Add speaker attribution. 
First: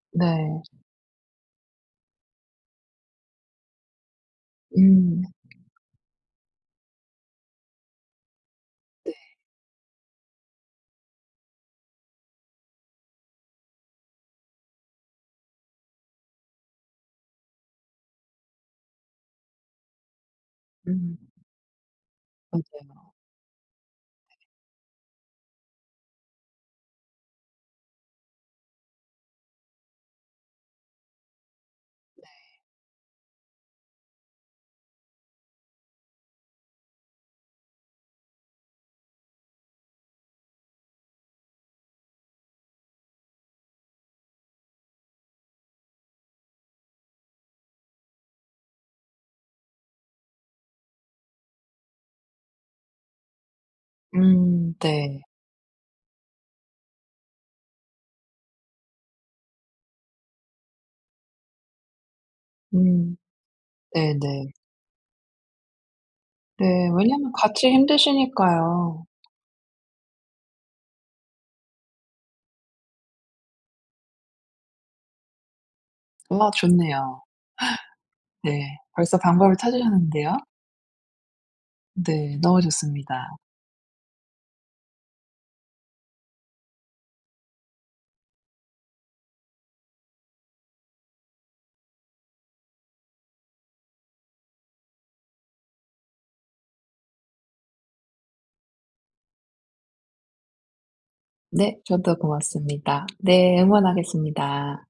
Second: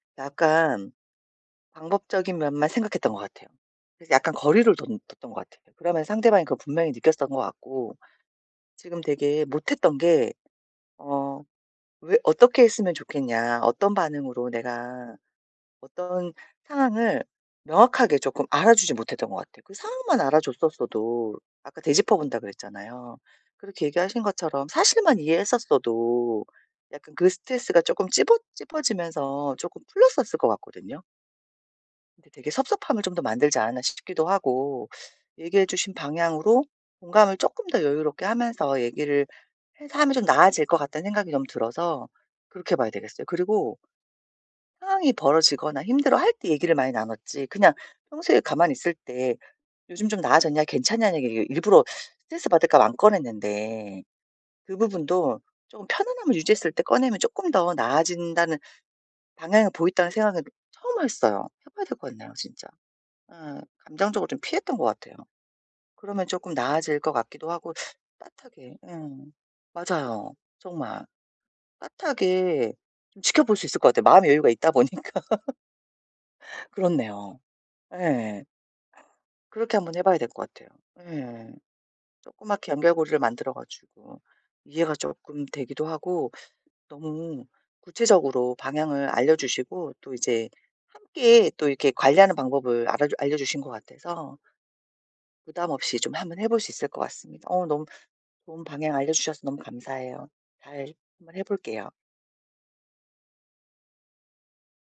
Speaker 1: 네.
Speaker 2: 약간 방법적인 면만 생각했던 것 같아요. 그래서 약간 거리를 둰
Speaker 1: 음.
Speaker 2: 뒀던 것 같아요. 그러면 상대방이 그걸 분명히 느꼈었던 것 같고. 지금
Speaker 1: 네.
Speaker 2: 되게 못했던 게 어 왜 "어떻게 했으면 좋겠냐?" 어떤 반응으로 내가 어떤 상황을 명확하게 조금 알아주지 못했던 것 같아요. 그 상황만
Speaker 1: 음.
Speaker 2: 알아줬었어도 아까 되짚어 본다고
Speaker 1: 맞아요.
Speaker 2: 그랬잖아요. 그렇게 얘기하신 것처럼 사실만 이해했었어도 약간 그 스트레스가 조금 집었 집어지면서 쪼끔 풀렸었을 것 같거든요.
Speaker 1: 네.
Speaker 2: 근데 되게 섭섭함을 좀 더 만들지 않았나 싶기도 하고 얘기해주신 방향으로 공감을 쪼끔 더 여유롭게 하면서 얘기를 해서 하면 좀 나아질 것 같다는 생각이 너무 들어서 그렇게 해봐야 되겠어요. 그리고 상황이 벌어지거나 힘들어할 때 얘기를 많이 나눴지. 그냥 평소에 가만히 있을 때 "요즘 좀 나아졌냐? 괜찮냐?"는 얘기를 일부러 스트레스 받을까 봐 안 꺼냈는데
Speaker 1: 음
Speaker 2: 그
Speaker 1: 네.
Speaker 2: 부분도 좀 편안함을 유지했을 때 꺼내면 쪼끔 더 나아진다는 방향을 보인다는 생각은 처음 했어요. 해봐야 될 것 같네요 진짜.
Speaker 1: 음
Speaker 2: 어 감정적으로 좀
Speaker 1: 네네.
Speaker 2: 피했던 것 같아요. 그러면 조금
Speaker 1: 네.
Speaker 2: 나아질 것
Speaker 1: 왜냐하면
Speaker 2: 같기도
Speaker 1: 같이
Speaker 2: 하고. 따뜻하게 예.
Speaker 1: 힘드시니까요.
Speaker 2: 맞아요. 정말. 따뜻하게 좀 지켜볼 수 있을 것 같아요. 마음의 여유가 있다 보니까.
Speaker 1: 와 좋네요.
Speaker 2: 그렇네요. 예.
Speaker 1: 네. 벌써 방법을
Speaker 2: 그렇게 한번 해봐야 될
Speaker 1: 찾으셨는데요.
Speaker 2: 것 같아요. 예.
Speaker 1: 네. 너무
Speaker 2: 조그맣게 연결고리를
Speaker 1: 좋습니다.
Speaker 2: 만들어 가지고 이해가 쪼끔 되기도 하고 너무 구체적으로 방향을 알려주시고 또 이제 함께 또 이렇게 관리하는 방법을 알아주 알려려주신 것 같아서 부담 없이 좀 한번 해볼 수 있을 것 같습니다. 어 너무 좋은 방향 알려주셔서 너무 감사해요. 잘 한번
Speaker 1: 네.
Speaker 2: 해볼게요.
Speaker 1: 저도 고맙습니다. 네. 응원하겠습니다.